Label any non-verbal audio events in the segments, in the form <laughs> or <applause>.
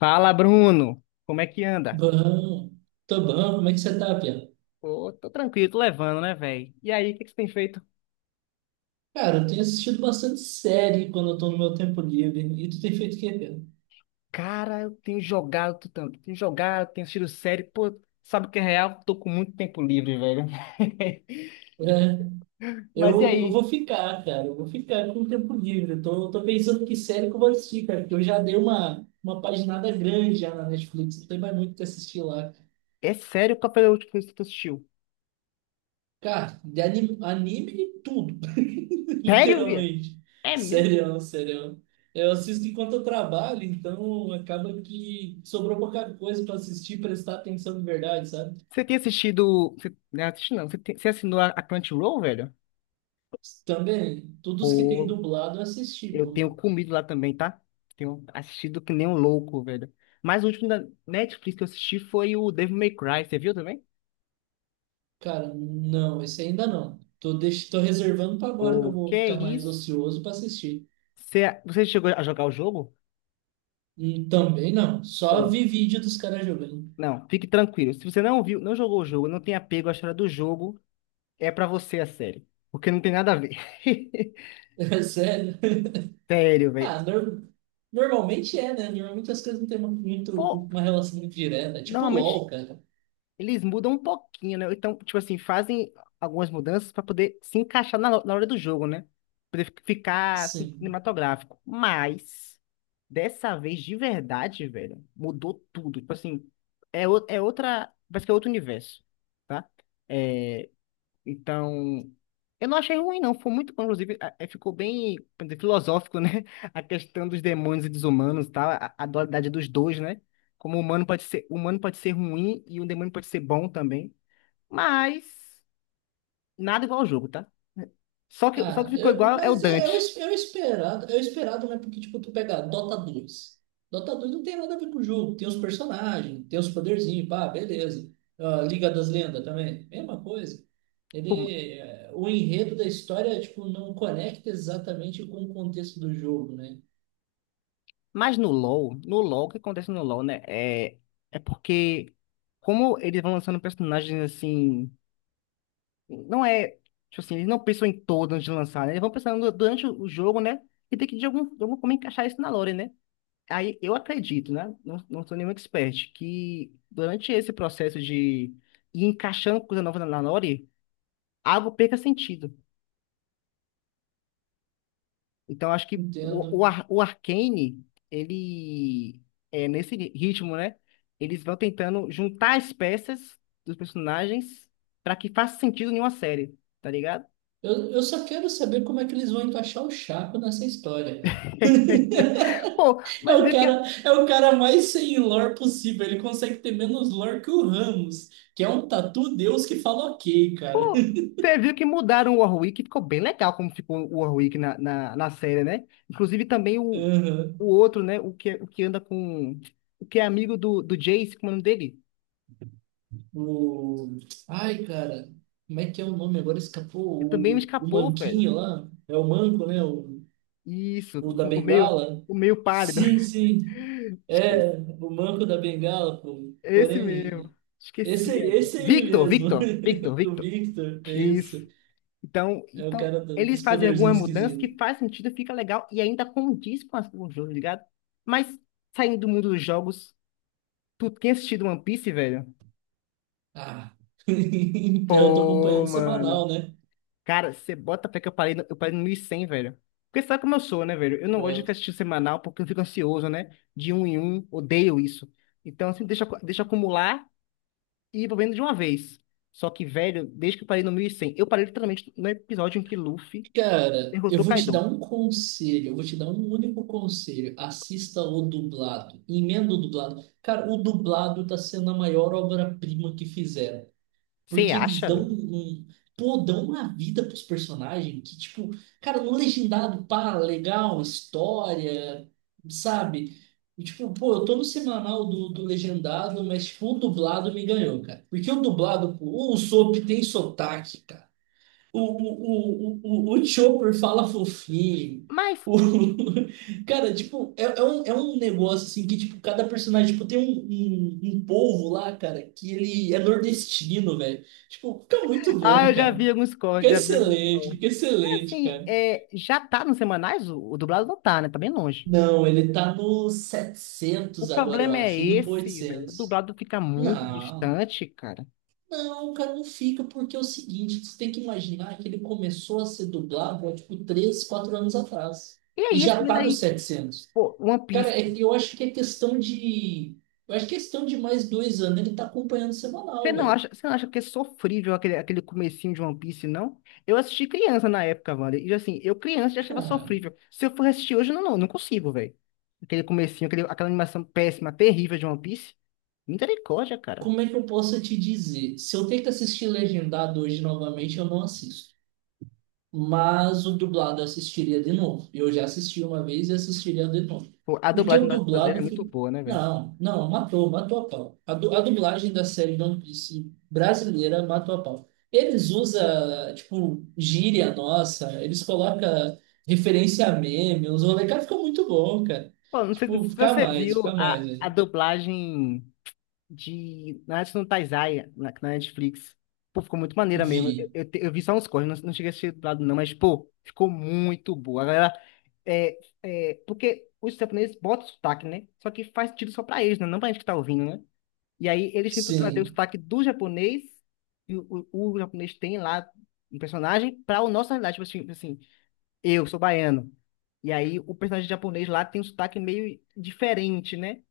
Fala, Bruno. Como é que anda? Bom, tô bom, como é que você tá, Pia? Pô, tô tranquilo, tô levando, né, velho? E aí, o que que você tem feito? Cara, eu tenho assistido bastante série quando eu tô no meu tempo livre. E tu tem feito o quê, Pia? Cara, eu tenho jogado tu tanto. Tenho jogado, tenho assistido série. Pô, sabe o que é real? Tô com muito tempo livre, velho. <laughs> É, eu, Mas e eu vou aí? ficar, cara, eu vou ficar com o tempo livre. Eu tô pensando que série que eu vou assistir, cara, porque eu já dei uma paginada grande já na Netflix, não tem mais muito o que assistir lá. É sério, qual foi a última coisa que tu assistiu? Cara, de anime, anime tudo. <laughs> Sério, Via? Literalmente. É mesmo? Serião, serião. Eu assisto enquanto eu trabalho, então acaba que sobrou pouca coisa para assistir, e prestar atenção de verdade, sabe? Você tem assistido. Não, assisti não. Você assinou a Crunchyroll, velho? Também, todos que tem Pô, dublado eu assisti, eu pô. tenho comido lá também, tá? Tenho assistido que nem um louco, velho. Mas o último da Netflix que eu assisti foi o Devil May Cry. Você viu também? Cara, não, esse ainda não. Tô reservando para agora que eu O que vou é ficar mais isso? ocioso para assistir. Você chegou a jogar o jogo? Também não, só Ou vi vídeo dos caras jogando. <laughs> não, fique tranquilo. Se você não viu, não jogou o jogo, não tem apego à história do jogo, é pra você a série. Porque não tem nada a ver. <laughs> É sério. Sério, velho. Ah, normalmente é, né? Normalmente as coisas não têm muito, Pô, uma relação muito direta. Tipo normalmente LOL, cara. eles mudam um pouquinho, né? Então, tipo assim, fazem algumas mudanças para poder se encaixar na hora do jogo, né? Poder ficar Sim. cinematográfico. Mas, dessa vez, de verdade, velho, mudou tudo. Tipo assim, é outra. Parece que é outro universo, tá? É, então, eu não achei ruim, não. Foi muito bom, inclusive, ficou bem, como dizer, filosófico, né? <laughs> A questão dos demônios e dos humanos, tá? A dualidade dos dois, né? Como o humano pode ser, o humano pode ser ruim e o demônio pode ser bom também. Mas nada igual ao jogo, tá? Só que Ah, ficou igual é o mas Dante. É o esperado, né? Porque, tipo, tu pega Dota dois. Dota dois não tem nada a ver com o jogo. Tem os personagens, tem os poderzinhos, pá, beleza. Ah, Liga das Lendas também, mesma coisa. Pô, O enredo da história, tipo, não conecta exatamente com o contexto do jogo, né? mas no LoL, o que acontece no LoL, né? É porque como eles vão lançando personagens assim. Não é, tipo assim, eles não pensam em todo antes de lançar, né? Eles vão pensando durante o jogo, né? E tem que de alguma forma encaixar isso na lore, né? Aí eu acredito, né? Não, não sou nenhum expert, que durante esse processo de ir encaixando coisa nova na lore, algo perca sentido. Então acho que Entendo. o Arcane, ele é nesse ritmo, né? Eles vão tentando juntar as peças dos personagens para que faça sentido em uma série, tá ligado? Eu só quero saber como é que eles vão encaixar o Chaco nessa história, cara. <laughs> Pô, É mas o viu que cara, é o cara mais sem lore possível. Ele consegue ter menos lore que o Ramos, que é um tatu deus que fala ok, cara. Pô, você viu que mudaram o Warwick, ficou bem legal como ficou o Warwick na série, né? Inclusive também <laughs> o, Aham. o outro, né? O que anda com. O que é amigo do Jace, como é o nome dele? O... Ai, cara, como é que é o nome? Agora escapou Ele também me o escapou, velho. Manquinho lá. É o Manco, né? O, Isso, o da o, o meio, Bengala. o meio pálido. Sim, sim. <laughs> Esquece. É, o Manco da Bengala, pô. Esse mesmo. Porém. Esqueci agora. Esse aí Victor, mesmo. <laughs> Victor, Victor, O Victor. Victor, é Isso. isso. Então, É o então, cara eles dos fazem algumas poderzinhos mudanças esquisitos. que faz sentido, fica legal e ainda condiz com, as, com o jogo, tá ligado? Mas saindo do mundo dos jogos. Tu tinha assistido One Piece, velho? Ah. <laughs> Então, eu tô Pô, acompanhando mano. semanal, né? Cara, você bota até que eu parei no 1.100, velho. Porque sabe como eu sou, né, velho? Eu não gosto de ficar Boto. assistindo semanal porque eu fico ansioso, né? De um em um, odeio isso. Então, assim, deixa acumular e vou vendo de uma vez. Só que, velho, desde que eu parei no 1.100, eu parei literalmente no episódio em que Luffy Cara, eu derrotou vou te Kaido. dar um conselho, eu vou te dar um único conselho. Assista o dublado. Emenda o dublado. Cara, o dublado tá sendo a maior obra-prima que fizeram. Você Porque eles acha, velho? Pô, dão uma vida pros personagens que, tipo, cara, no legendado, pá, legal, história, sabe? E, tipo, pô, eu tô no semanal do legendado, mas, tipo, o dublado me ganhou, cara. Porque o dublado, pô, o Usopp tem sotaque, cara. O, o, o Chopper fala fofinho. Mas, O... <laughs> Cara, tipo, é um negócio assim que, tipo, cada personagem, tipo, tem um povo lá, cara, que ele é nordestino, velho. Tipo, fica muito bom, eu já cara. vi alguns cortes, já vi alguns cortes. Fica É excelente, assim, cara. Já tá nos semanais? O dublado não tá, né? Tá bem longe. Não, ele tá no O 700 agora, eu problema é acho, indo pro esse, velho. O 800. dublado fica muito Não. distante, cara. Não, cara, não fica, porque é o seguinte, você tem que imaginar que ele começou a ser dublado há, tipo, 3 4 anos atrás. E E aí, já esse tá daí, nos 700. pô, One Cara, Piece. é que eu acho que é questão de... Eu acho que é questão de mais 2 anos ele tá acompanhando Você semanal, não velho. acha, você não acha que é sofrível aquele comecinho de One Piece, não? Eu assisti criança na época, mano. E assim, eu criança já achava Cara, sofrível. Se eu for assistir hoje, eu não consigo, velho. Aquele comecinho, aquela animação péssima, terrível de One Piece. Misericórdia, cara. como é que eu posso te dizer? Se eu tenho que assistir Legendado hoje novamente, eu não assisto. Mas o dublado eu assistiria de novo. Eu já assisti uma vez e assistiria de novo. Pô, a Porque dublagem o brasileira é dublado muito fica. boa, né, velho? Não, não, matou, matou a pau. A dublagem da série de One Piece brasileira matou a pau. Eles usam, tipo, gíria nossa, eles colocam referência a meme, os rolê, cara, fica muito bom, cara. Pô, não sei se Tipo, você viu fica a, mais, a velho. dublagem de Nanatsu no Taizai na Netflix. Pô, ficou muito maneira mesmo. Eu, Vi, eu, te- eu vi só uns cortes, não, não cheguei a assistir do lado não, mas, pô, ficou muito boa. A galera, porque os japoneses botam sotaque, né? Só que faz sentido só pra eles, né? Não pra gente que tá ouvindo, né? E aí eles tentam trazer o sim, sotaque do japonês, e o japonês tem lá um personagem, pra o nosso realidade. Tipo assim, eu sou baiano. E aí o personagem japonês lá tem um sotaque meio diferente, né?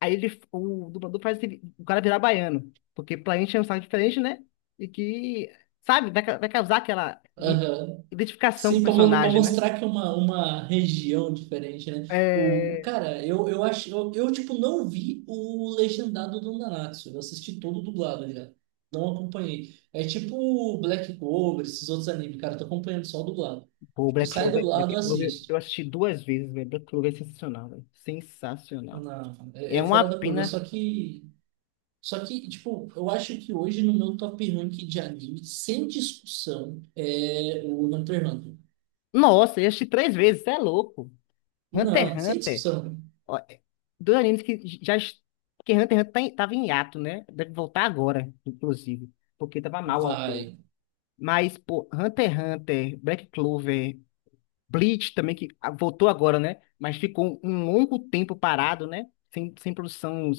Aí ele, o dublador faz o cara virar baiano, porque preenche é um sotaque diferente, né? E que, sabe, vai causar aquela i- aham. identificação com o Sim, para personagem, né? mostrar que é uma região diferente, né? O, o- É. cara, eu acho, tipo não vi o legendado do Nanatsu. Eu assisti todo dublado já. Não acompanhei. É tipo o Black Clover, esses outros animes, cara, eu tô acompanhando só o dublado. Pô, Tipo, Black sai Clover, dublado, Black eu Clover, eu assisto. assisti duas vezes, velho. Black Clover é sensacional, velho. Sensacional. Não, é, É é uma fora da curva, pena. só que, tipo, eu acho que hoje no meu top rank de anime, sem discussão, é o Hunter x Hunter. Nossa, eu assisti três vezes, você é louco. Hunter Não, x sem Hunter. discussão. Ó, dois animes que já. Que Hunter x Hunter tava em hiato, né? Deve voltar agora, inclusive. Porque tava mal o autor. Vai. Mas, pô, Hunter x Hunter, Black Clover, Bleach também, que voltou agora, né? Mas ficou um longo tempo parado, né? Sem produção,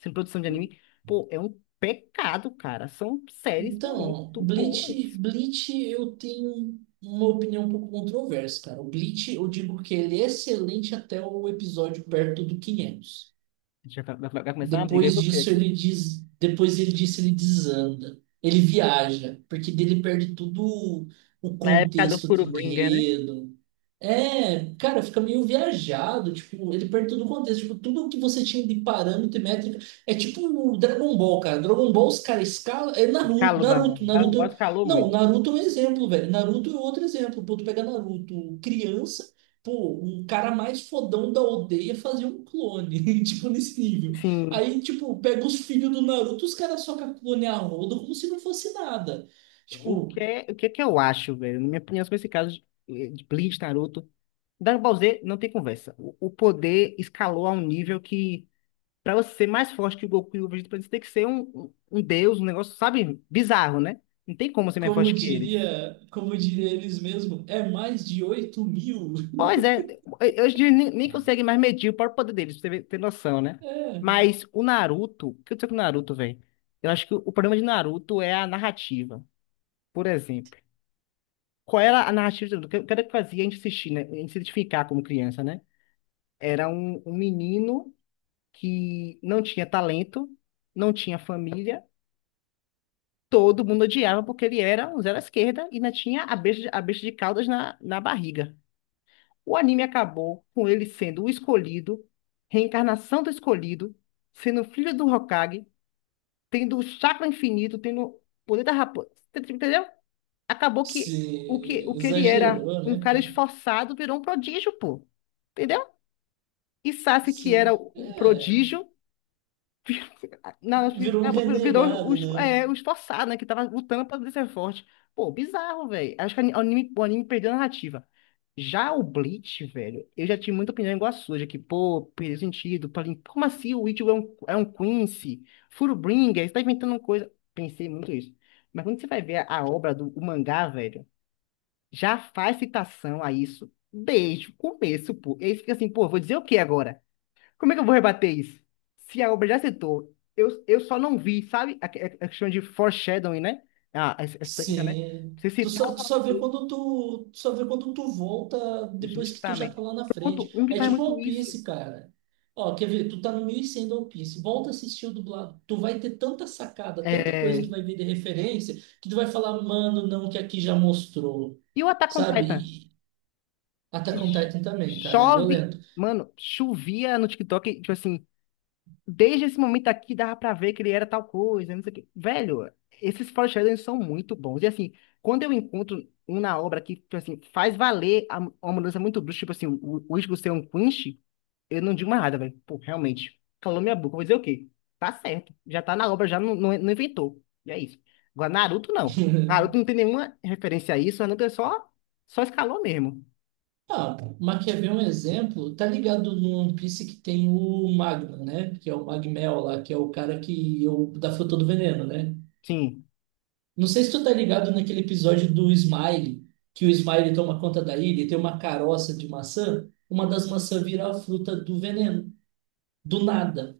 sem produção de anime. Pô, é um pecado, cara. São séries Então, muito boas. Bleach eu tenho uma opinião um pouco controversa, cara. O Bleach, eu digo que ele é excelente até o episódio perto do 500. Já vai, vai começar uma briga aí Depois com você disso aqui. ele diz, depois ele disse ele desanda. Ele viaja, porque dele perde tudo o Na época do contexto de Furubringer, né? enredo, é, cara, fica meio viajado, tipo, ele perde todo o contexto, tipo, tudo que você tinha de parâmetro e métrica, é tipo o Dragon Ball, cara, Dragon Ball os caras escalam, é Naruto, Escalou, não. Naruto, Dragon Ball Naruto, escalou não, muito. Naruto é um exemplo, velho, Naruto é outro exemplo, pô, tu pega Naruto, criança, pô, um cara mais fodão da aldeia fazia um clone, <laughs> tipo, nesse nível, Sim. aí, tipo, pega os filhos do Naruto, os caras socam clone a rodo como se não fosse nada, O que tipo... é, o que é que eu acho, velho? Na minha opinião, sobre esse caso de Bleach, Naruto, Dragon Ball Z não tem conversa. O poder escalou a um nível que, pra você ser mais forte que o Goku e o Vegeta, pra você tem que ser um, um deus, um negócio, sabe, bizarro, né? Não tem como ser mais forte que eles. Como diria eles mesmos, é mais de 8.000. Pois é, hoje em dia nem, consegue mais medir o próprio poder deles, pra você ter noção, né? É, Mas o Naruto, o que eu sei com o Naruto, velho? Eu acho que o problema de Naruto é a narrativa, por exemplo. Qual era a narrativa do que o que era que fazia a gente assistir, né? A gente se identificar como criança, né? Era um menino que não tinha talento, não tinha família, todo mundo odiava porque ele era um zero à esquerda e ainda tinha a besta, a besta de caudas na barriga. O anime acabou com ele sendo o escolhido, reencarnação do escolhido, sendo filho do Hokage, tendo o chakra infinito, tendo o poder da raposa. Entendeu? Acabou que o que, se ele era exagerou, um né, cara cara? esforçado virou um prodígio, pô. Entendeu? E Sasuke, que Sim, era o é, prodígio, na- virou um acabou que virou o, renegado, es- né? é, o esforçado, né? Que tava lutando pra ser forte. Pô, bizarro, velho. Acho que o anime perdeu a narrativa. Já o Bleach, velho, eu já tive muita opinião igual a sua, de que, pô, perdeu sentido. Como assim o Ichigo é um Quincy? Fullbringer, você tá inventando coisa. Pensei muito isso. Mas quando você vai ver a obra do o mangá, velho. Já faz citação a isso desde o começo, pô. E aí fica assim, pô, vou dizer o que agora? Como é que eu vou rebater isso? Se a obra já citou, eu só não vi, sabe? A questão de foreshadowing, né? Ah, essa técnica, né? Sim. Você Tu citar só, tu uma só vê coisa, quando tu volta depois que tu já tá justamente. lá na Pronto, frente. um que É faz tipo muito One isso. Piece, cara. Ó, quer ver? Tu tá no 1.100 do One Piece. Volta a assistir o dublado. Tu vai ter tanta sacada, tanta coisa que tu É. vai ver de referência, que tu vai falar, mano, não, que aqui já mostrou. E o Attack on Sabe? Titan? E Que Attack on Titan também, cara. É chove, violento. mano, chovia no TikTok, tipo assim. Desde esse momento aqui dava pra ver que ele era tal coisa, não sei o quê. Velho, esses foreshadowings são muito bons. E assim, quando eu encontro um na obra que, tipo assim, faz valer uma mudança muito brusca, tipo assim, o Ichigo ser um Quinch, eu não digo mais nada, velho. Pô, realmente, calou minha boca. Vou dizer o quê? Tá certo. Já tá na obra, já não inventou. E é isso. Agora, Naruto não, pô. <laughs> Naruto não tem nenhuma referência a isso, Naruto é só escalou mesmo. Ah, Maquiavel é um exemplo. Tá ligado no One Piece que tem o Magma, né? Que é o Magmel lá, que é o cara que é o da fruta do veneno, né? Sim. Não sei se tu tá ligado naquele episódio do Smile, que o Smile toma conta da ilha e tem uma caroça de maçã. Uma das maçãs vira a fruta do veneno, do nada.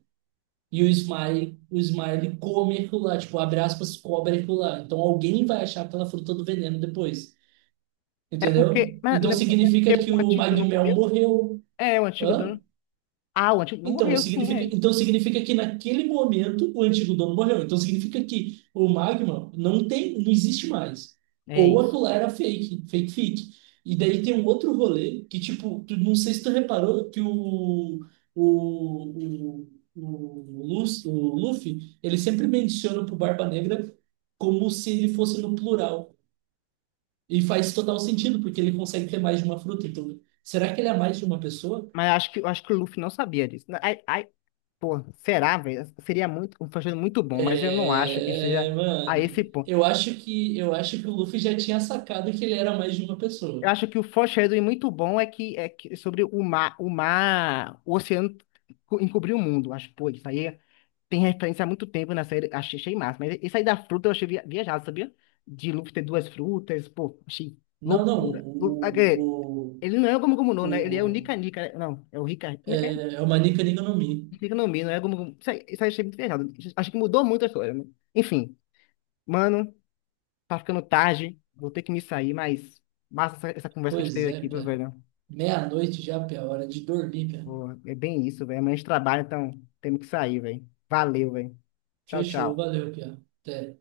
E o Smile come aquilo lá, tipo, abre aspas, cobre aquilo lá. Então alguém vai achar aquela fruta do veneno depois, É entendeu? porque, mas, Então né, é significa porque que o o antigo dono Magmel morreu? morreu. É, o antigo Hã? dono. Ah, o Antídoto Então, morreu, sim, significa, é. então significa que naquele momento o antigo dono morreu. Então significa que o magma não tem, não existe mais. É Ou isso. aquilo lá era fake, fake fic. E daí tem um outro rolê que, tipo, não sei se tu reparou que o, o, o Luffy, ele sempre menciona pro Barba Negra como se ele fosse no plural. E faz total sentido, porque ele consegue ter mais de uma fruta. Então, será que ele é mais de uma pessoa? Mas acho que, eu acho que o Luffy não sabia disso. Ai, ai, pô, será, velho? Seria muito, um foreshadowing muito bom, mas eu não acho que esteja É, a mano, esse ponto. eu acho que o Luffy já tinha sacado que ele era mais de uma Eu pessoa. acho que o foreshadowing muito bom é que sobre o oceano encobrir o mundo. Acho, pô, isso aí tem referência há muito tempo na série. Achei massa. Mas isso aí da fruta eu achei viajado, sabia? De Luffy ter duas frutas, pô, achei Não, não, loucura. Lu- ah, quer Ele não é o Gomu Gomu no, o, né? Ele é o o- Nika Nika, né? Não, é o Rika. é o Manika Ni no Mi. Economia, não é como. Isso aí eu achei muito viajado. Acho que mudou muito a história, né? Enfim, mano, tá ficando tarde. Vou ter que me sair, mas massa essa conversa que a gente Pois teve é, aqui, meu pera. velho. Meia-noite já, pia, hora de dormir, pia. Pô, é bem isso, velho. Amanhã a gente trabalha, então temos que sair, velho. Valeu, velho. Tchau, Fechou, tchau. valeu, pia. Até.